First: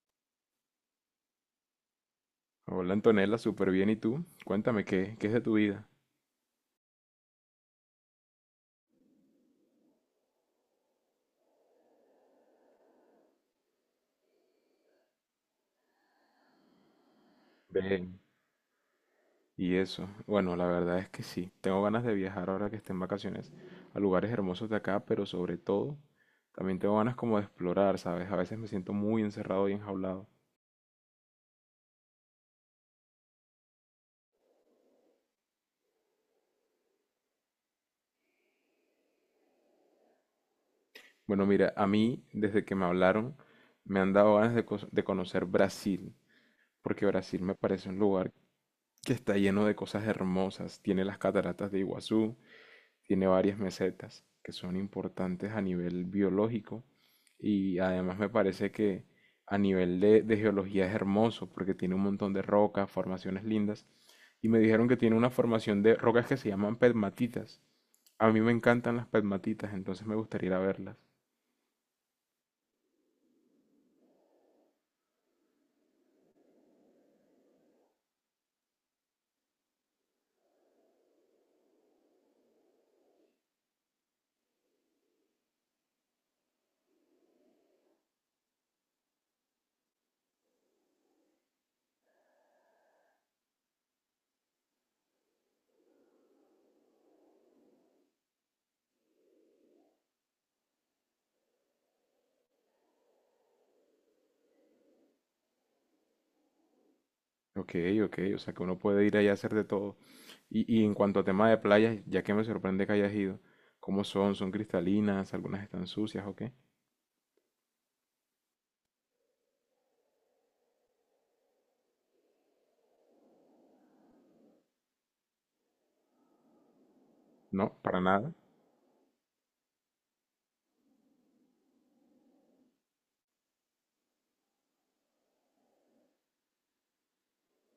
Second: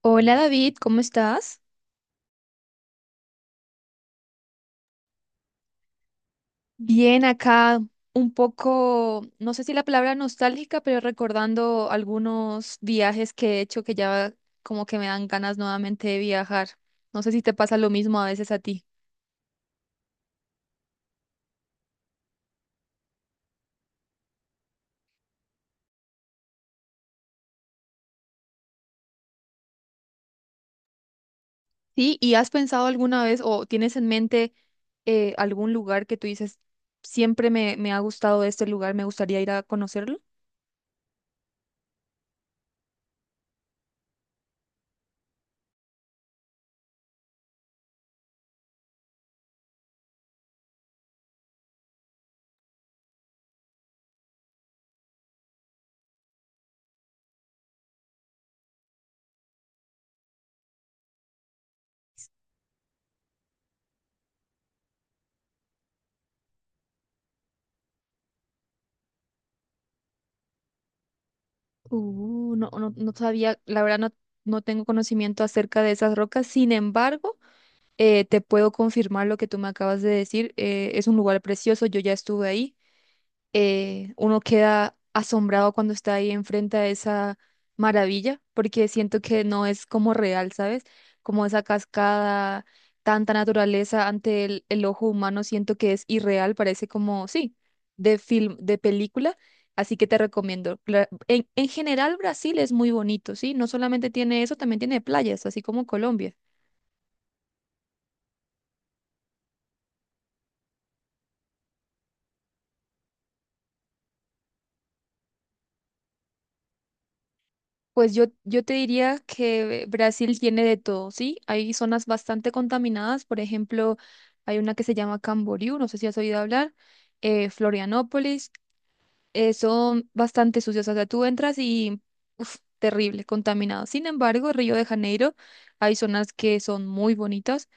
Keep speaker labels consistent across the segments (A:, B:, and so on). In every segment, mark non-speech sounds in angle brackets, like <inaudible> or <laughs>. A: Hola David, ¿cómo estás?
B: Hola Antonella, súper bien. ¿Y tú? Cuéntame, ¿qué es de tu vida?
A: Bien acá, un poco, no sé si la palabra nostálgica, pero recordando algunos viajes que he hecho que ya como que me dan ganas nuevamente de viajar. No sé si te pasa lo
B: Ven.
A: mismo a veces a ti.
B: Y eso. Bueno, la verdad es que sí. Tengo ganas de viajar ahora que esté en vacaciones a lugares hermosos de acá, pero sobre todo también tengo ganas como de explorar, ¿sabes? A veces me siento muy encerrado y enjaulado.
A: Sí, ¿y has pensado alguna vez o tienes en mente algún lugar que tú dices, siempre me ha gustado este lugar, me gustaría ir a conocerlo?
B: Bueno, mira, a mí desde que me hablaron me han dado ganas de conocer Brasil, porque Brasil me parece un lugar que está lleno de cosas hermosas. Tiene las cataratas de Iguazú, tiene varias mesetas que son importantes a nivel biológico y además me parece que a nivel de geología es hermoso porque tiene un montón de rocas, formaciones lindas y me dijeron que tiene una formación de rocas que se llaman pegmatitas. A mí me encantan las pegmatitas, entonces me gustaría ir a verlas.
A: No, no, no sabía, la verdad no, no tengo conocimiento acerca de esas rocas, sin embargo. Te puedo confirmar lo que tú me acabas de decir. Es un lugar precioso, yo ya estuve ahí. Uno queda asombrado cuando está ahí enfrente a esa maravilla, porque siento que no es como real, ¿sabes? Como esa cascada, tanta naturaleza ante el ojo humano, siento que es irreal, parece como, sí, de film, de película. Así que te recomiendo. En general, Brasil es muy bonito, ¿sí? No solamente tiene eso, también tiene playas, así como Colombia.
B: Ok, ok, o sea que uno puede ir allá a hacer de todo. Y en cuanto a tema de playas, ya que me sorprende que hayas ido, ¿cómo son? ¿Son cristalinas? ¿Algunas están sucias o qué?
A: Pues yo te diría que Brasil tiene de todo, ¿sí? Hay zonas bastante contaminadas, por ejemplo, hay una que se llama Camboriú, no sé si has oído hablar,
B: No, para nada.
A: Florianópolis, son bastante sucias, o sea, tú entras y, uf, terrible, contaminado. Sin embargo, Río de Janeiro, hay zonas que son muy bonitas,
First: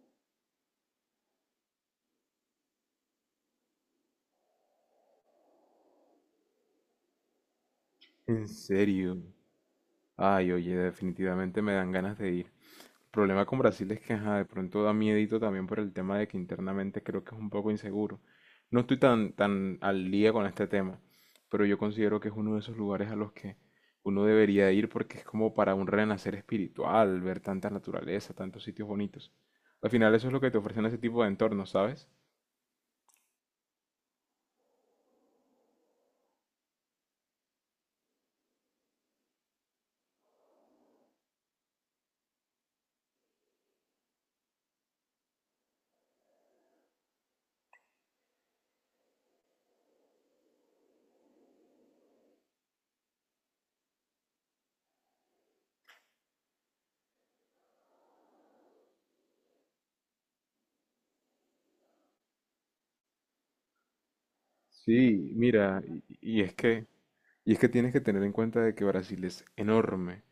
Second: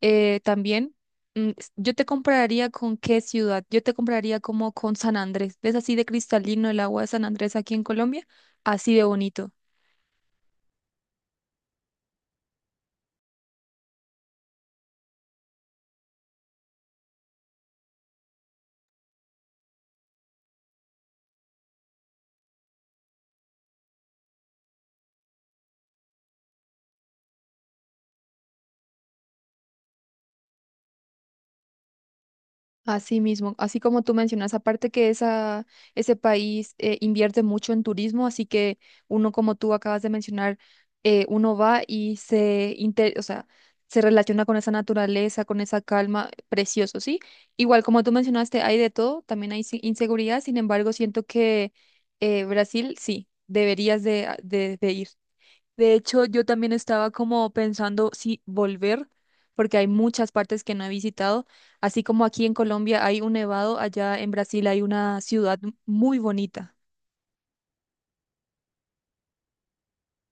A: también. Yo te compararía con qué ciudad, yo te compraría como con San Andrés, ¿ves así de cristalino el agua de San Andrés aquí en Colombia?
B: ¿En
A: Así de
B: serio?
A: bonito.
B: Ay, oye, definitivamente me dan ganas de ir. El problema con Brasil es que, ajá, de pronto da miedito también por el tema de que internamente creo que es un poco inseguro. No estoy tan, tan al día con este tema, pero yo considero que es uno de esos lugares a los que uno debería ir porque es como para un renacer espiritual, ver tanta naturaleza, tantos sitios bonitos. Al final eso es lo que te ofrecen ese tipo de entornos, ¿sabes?
A: Así mismo, así como tú mencionas, aparte que esa, ese país invierte mucho en turismo, así que uno como tú acabas de mencionar, uno va y se, o sea, se relaciona con esa naturaleza, con esa calma, precioso, ¿sí? Igual como tú mencionaste, hay de todo, también hay inseguridad, sin embargo, siento que Brasil, sí, deberías de, de ir. De hecho, yo también estaba como pensando si volver, porque hay muchas partes que no he visitado. Así como aquí en Colombia hay un nevado, allá en Brasil hay una
B: Sí,
A: ciudad
B: mira,
A: muy
B: y es
A: bonita.
B: que, y es que tienes que tener en cuenta de que Brasil es enorme.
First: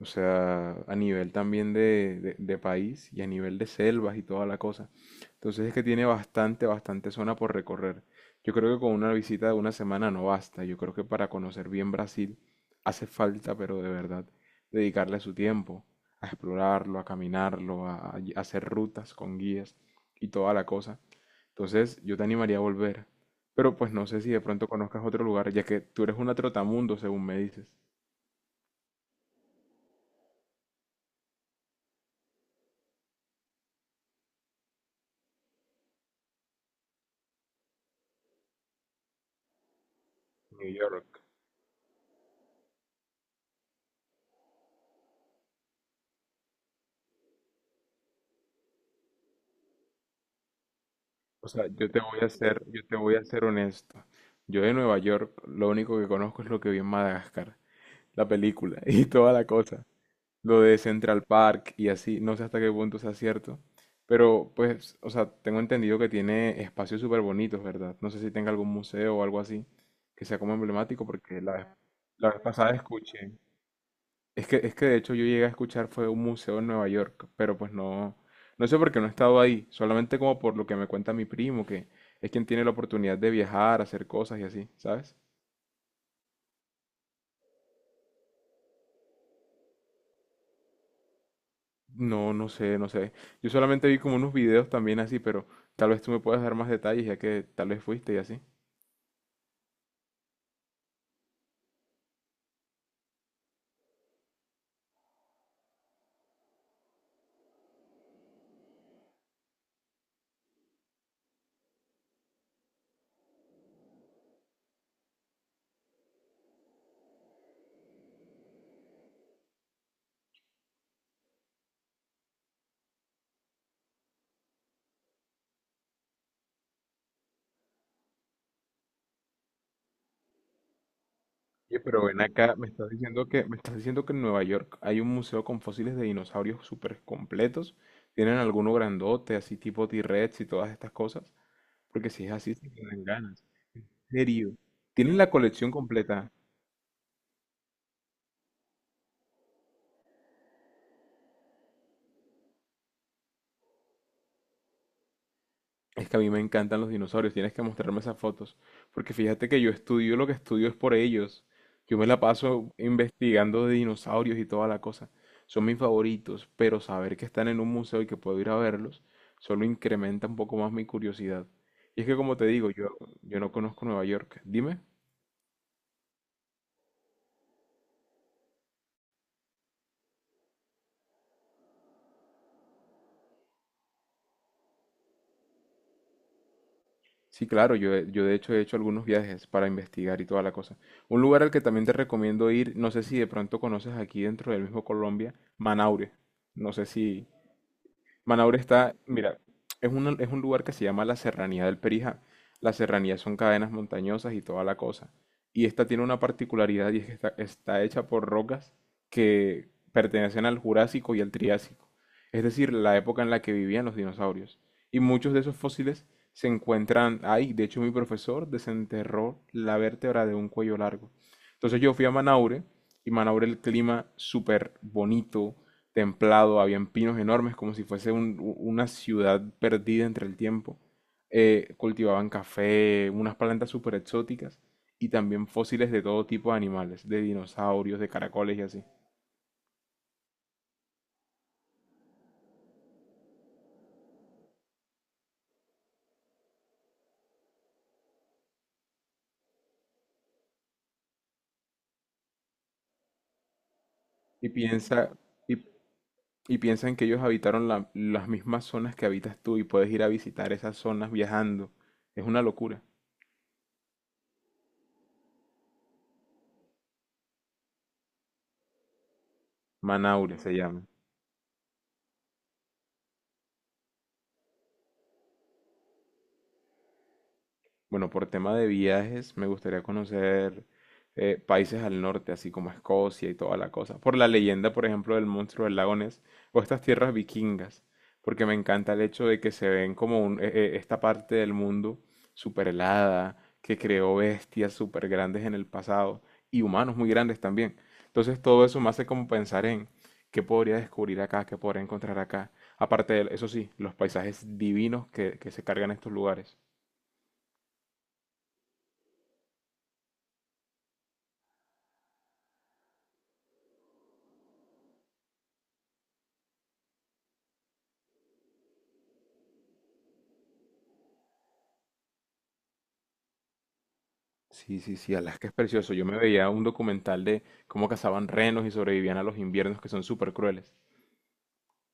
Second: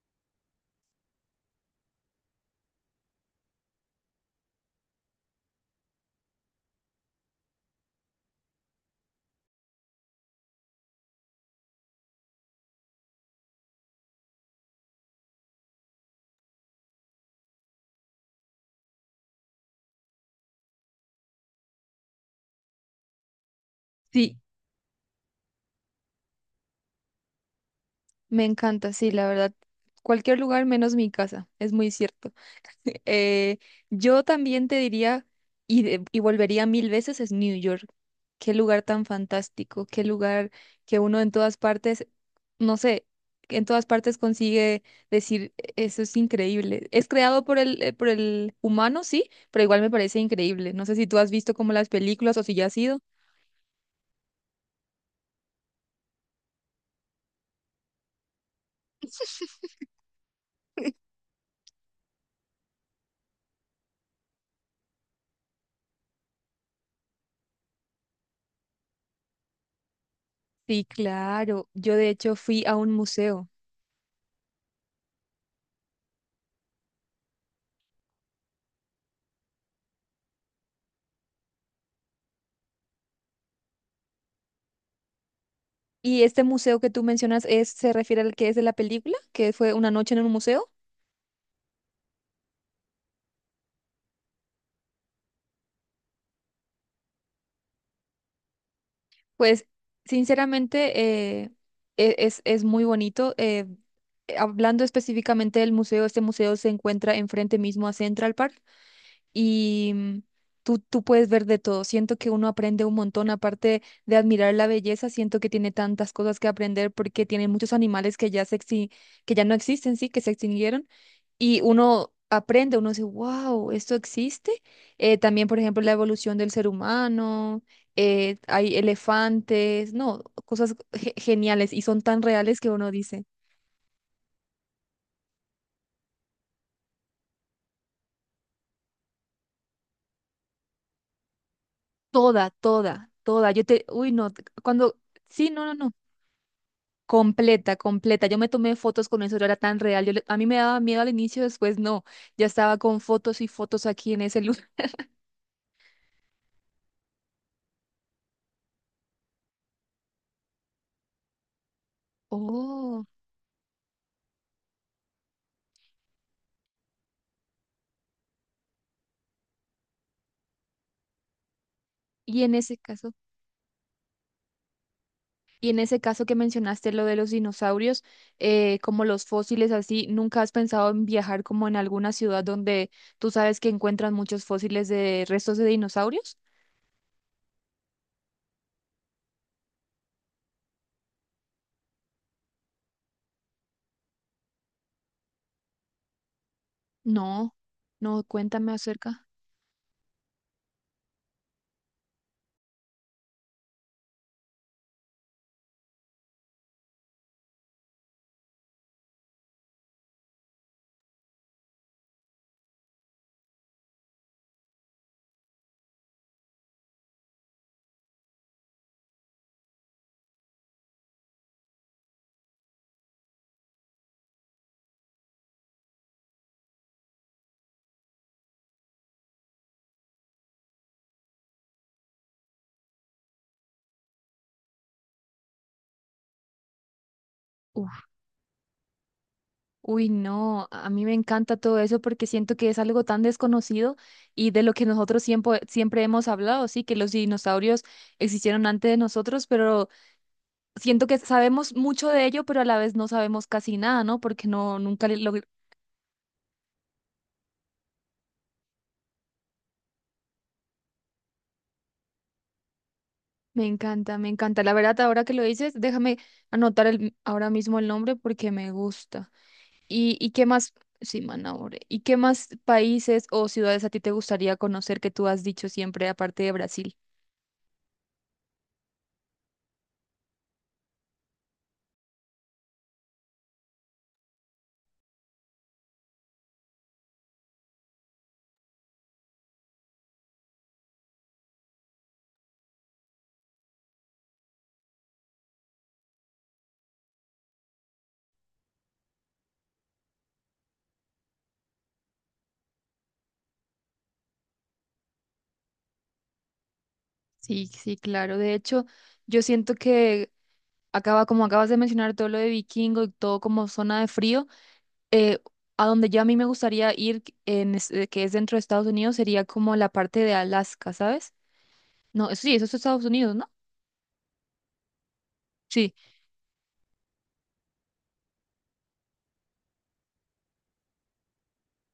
B: O sea, a nivel también de país y a nivel de selvas y toda la cosa. Entonces es que tiene bastante, bastante zona por recorrer. Yo creo que con una visita de una semana no basta. Yo creo que para conocer bien Brasil hace falta, pero de verdad, dedicarle su tiempo a explorarlo, a caminarlo, a hacer rutas con guías y toda la cosa. Entonces yo te animaría a volver. Pero pues no sé si
A: Sí,
B: de pronto conozcas otro lugar, ya que tú eres una trotamundo, según me dices.
A: me encanta, sí, la verdad. Cualquier lugar menos mi casa, es muy cierto. Eh, yo también te diría, y, y volvería 1000 veces, es New York. Qué lugar tan fantástico, qué lugar
B: New
A: que uno
B: York.
A: en todas partes, no sé, que en todas partes consigue decir, eso es increíble. Es creado por el humano, sí, pero igual me parece increíble. No sé si tú has
B: O
A: visto
B: sea,
A: como las
B: yo te voy a
A: películas o si
B: ser,
A: ya has
B: yo te
A: ido.
B: voy a ser honesto. Yo de Nueva York, lo único que conozco es lo que vi en Madagascar, la película <laughs> y toda la cosa. Lo de Central Park y así, no sé hasta qué punto sea cierto. Pero pues, o sea, tengo entendido que tiene espacios súper bonitos, ¿verdad? No sé si tenga algún museo o algo así que sea como
A: Sí,
B: emblemático, porque la vez,
A: claro. Yo de
B: la
A: hecho
B: vez
A: fui
B: pasada
A: a un
B: escuché.
A: museo.
B: Es que de hecho yo llegué a escuchar fue un museo en Nueva York, pero pues no, no sé por qué no he estado ahí, solamente como por lo que me cuenta mi primo, que es quien tiene la oportunidad de viajar, hacer cosas y así, ¿sabes?
A: ¿Y este museo que tú mencionas es, se refiere al que es de la película, que fue una noche en un museo?
B: No, no sé, no sé. Yo solamente vi como unos videos también así, pero tal vez tú me puedas dar más detalles ya que tal vez fuiste y así.
A: Pues sinceramente es muy bonito. Hablando específicamente del museo, este museo se encuentra enfrente mismo a Central Park y tú puedes ver de todo. Siento que uno aprende un montón, aparte de admirar la belleza, siento que tiene tantas cosas que aprender porque tiene muchos animales que ya, que ya no existen, sí, que se extinguieron y uno aprende, uno dice, wow, esto existe. También, por ejemplo, la evolución del ser humano, hay elefantes, no, cosas geniales
B: Oye,
A: y son
B: pero ven
A: tan
B: acá,
A: reales
B: me
A: que uno
B: estás
A: dice,
B: diciendo que, me estás diciendo que en Nueva York hay un museo con fósiles de dinosaurios súper completos. ¿Tienen alguno grandote, así tipo T-Rex y todas estas cosas? Porque si es
A: toda,
B: así, sí me dan
A: toda,
B: ganas.
A: toda. Yo te, uy, no, te-
B: ¿Serio?
A: cuando,
B: ¿Tienen la
A: sí, no,
B: colección
A: no, no.
B: completa?
A: Completa, completa. Yo me tomé fotos con eso, yo era tan real. Yo le- a mí me daba miedo al inicio, después no. Ya estaba con fotos y fotos aquí en ese lugar.
B: Es que a mí me encantan los dinosaurios, tienes que mostrarme esas fotos, porque fíjate que yo estudio lo que estudio es por ellos. Yo me la
A: <laughs>
B: paso
A: Oh,
B: investigando de dinosaurios y toda la cosa. Son mis favoritos, pero saber que están en un museo y que puedo ir a verlos solo incrementa un poco más mi curiosidad. Y es que como
A: y
B: te
A: en
B: digo,
A: ese
B: yo,
A: caso.
B: yo no conozco Nueva York. Dime.
A: Y en ese caso que mencionaste lo de los dinosaurios, como los fósiles así, ¿nunca has pensado en viajar como en alguna ciudad donde tú sabes que encuentran muchos fósiles de restos de dinosaurios?
B: Sí, claro, yo, yo de hecho he hecho algunos viajes para investigar y toda la cosa. Un lugar al que también te recomiendo ir, no sé si de pronto conoces aquí dentro del mismo Colombia, Manaure. No sé si,
A: No, no,
B: Manaure
A: cuéntame
B: está,
A: acerca.
B: mira, es un lugar que se llama la Serranía del Perijá. Las serranías son cadenas montañosas y toda la cosa. Y esta tiene una particularidad y es que está, está hecha por rocas que pertenecen al Jurásico y al Triásico, es decir, la época en la que vivían los dinosaurios. Y muchos de esos fósiles se encuentran ahí. De hecho, mi profesor desenterró la vértebra de un cuello largo. Entonces yo fui a Manaure y Manaure el clima súper bonito, templado, habían pinos enormes, como si fuese una ciudad perdida entre el tiempo. Cultivaban café, unas plantas súper exóticas y también fósiles de todo tipo de animales, de dinosaurios,
A: Uf,
B: de caracoles y así.
A: uy, no, a mí me encanta todo eso porque siento que es algo tan desconocido y de lo que nosotros siempre, siempre hemos hablado, sí, que los dinosaurios existieron antes de nosotros, pero siento que sabemos mucho de ello, pero a la vez no sabemos casi nada, ¿no? Porque
B: Y
A: no, nunca
B: piensa,
A: le- lo
B: y, y piensan que ellos habitaron las mismas zonas que habitas tú y puedes ir a visitar esas zonas viajando. Es una locura.
A: Me encanta, me encanta. La verdad, ahora que lo dices, déjame anotar el, ahora mismo el nombre porque me gusta. Y
B: Manaure
A: qué
B: se
A: más?
B: llama.
A: Sí, Manaure. ¿Y qué más países o ciudades a ti te gustaría conocer que tú has dicho siempre, aparte de Brasil?
B: Bueno, por tema de viajes, me gustaría conocer países al norte, así como Escocia y toda la cosa. Por la leyenda, por ejemplo, del monstruo del lago Ness o estas tierras vikingas, porque me encanta el hecho de que se ven como esta parte del mundo súper helada, que creó bestias súper grandes en el pasado y humanos muy grandes también. Entonces todo eso me hace como pensar en qué podría descubrir acá, qué podría encontrar acá. Aparte de, eso sí, los paisajes divinos que se cargan estos lugares.
A: Sí, sí, claro. De hecho, yo siento que acaba, como acabas de mencionar todo lo de Vikingo y todo como zona de frío, eh, a donde yo a mí me gustaría ir, en, que es dentro de Estados Unidos, sería como la parte de Alaska, ¿sabes? No, eso sí, eso es Estados Unidos, ¿no?
B: Sí, sí, sí, Alaska es precioso.
A: Sí.
B: Yo me veía un documental de cómo cazaban renos y sobrevivían a los inviernos que son súper crueles.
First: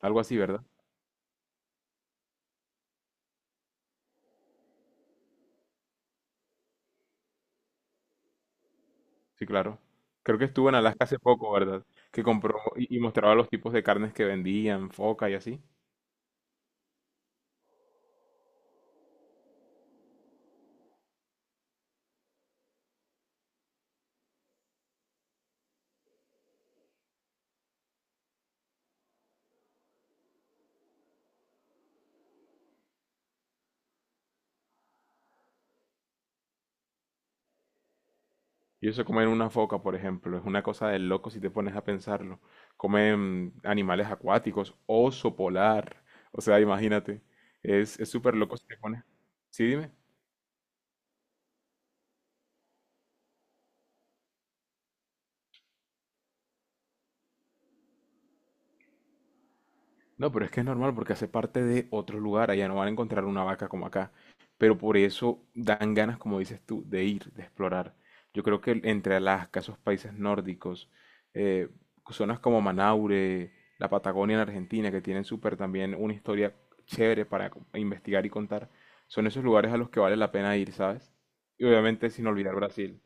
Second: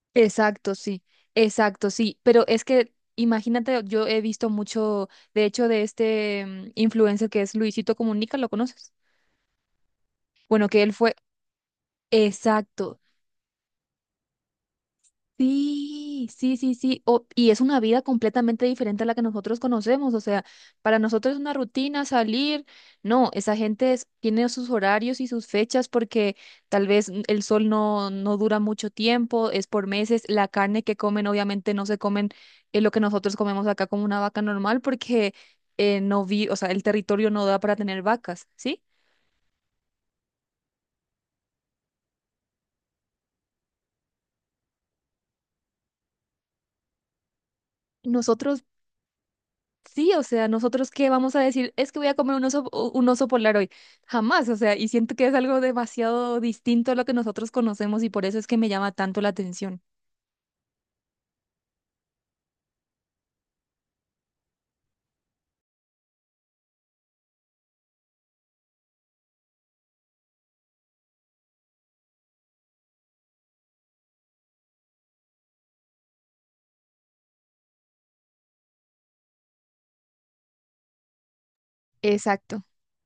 B: Algo así, ¿verdad?
A: Exacto, sí, exacto, sí, pero es que imagínate, yo he visto mucho, de hecho, de este influencer que es Luisito Comunica, ¿lo conoces?
B: Sí, claro. Creo que
A: Bueno,
B: estuvo en
A: que él
B: Alaska
A: fue,
B: hace poco, ¿verdad? Que compró
A: exacto,
B: y mostraba los tipos de carnes que vendían, foca y así.
A: sí, sí, sí, sí. O- y es una vida completamente diferente a la que nosotros conocemos. O sea, para nosotros es una rutina salir. No, esa gente tiene sus horarios y sus fechas porque tal vez n- el sol no, no dura mucho tiempo, es por meses. La carne que comen, obviamente, no se comen lo que nosotros comemos acá como una vaca normal porque no vi, o sea, el territorio no da para tener vacas, ¿sí?
B: Y eso comen una foca, por ejemplo, es una cosa de loco si te pones a pensarlo. Comen animales acuáticos, oso polar. O sea, imagínate. Es súper loco
A: Nosotros
B: si te pones. Sí, dime.
A: sí, o sea, nosotros qué vamos a decir, es que voy a comer un oso, u- un oso polar hoy. Jamás, o sea, y siento que es algo demasiado distinto a lo que nosotros conocemos y por eso es que me llama tanto la atención.
B: No, pero es que es normal porque hace parte de otro lugar, allá no van a encontrar una vaca como acá, pero por eso dan ganas, como dices tú, de ir, de explorar. Yo creo que entre Alaska, esos países nórdicos, eh, zonas como Manaure, la Patagonia en Argentina, que tienen súper también una historia chévere para investigar y contar, son esos lugares a los que vale la pena ir, ¿sabes? Y obviamente sin olvidar
A: Exacto.
B: Brasil.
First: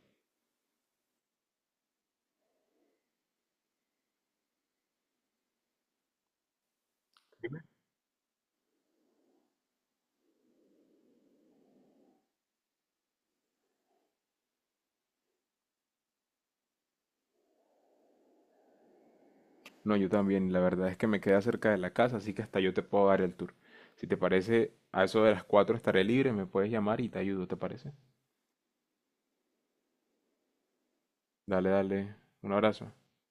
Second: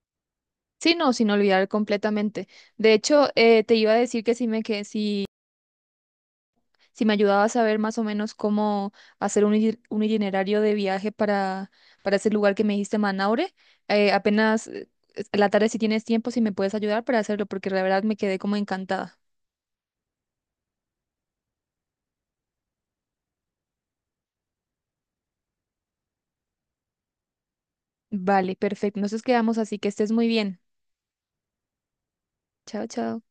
A: Sí, no, sin olvidar completamente. De hecho, te iba a decir que si me, que si, si me ayudabas a ver más o menos cómo hacer un, un itinerario de viaje para ese lugar que me dijiste, Manaure, apenas la tarde si tienes tiempo, si me puedes ayudar para hacerlo, porque la verdad me quedé como encantada.
B: No, yo también. La verdad es que me queda cerca de la casa, así que hasta yo te puedo dar el tour. Si te parece, a eso de las 4 estaré libre, me puedes llamar y te ayudo, ¿te parece?
A: Vale, perfecto. Entonces quedamos así, que estés muy bien.
B: Dale, dale. Un
A: Chao,
B: abrazo.
A: chao.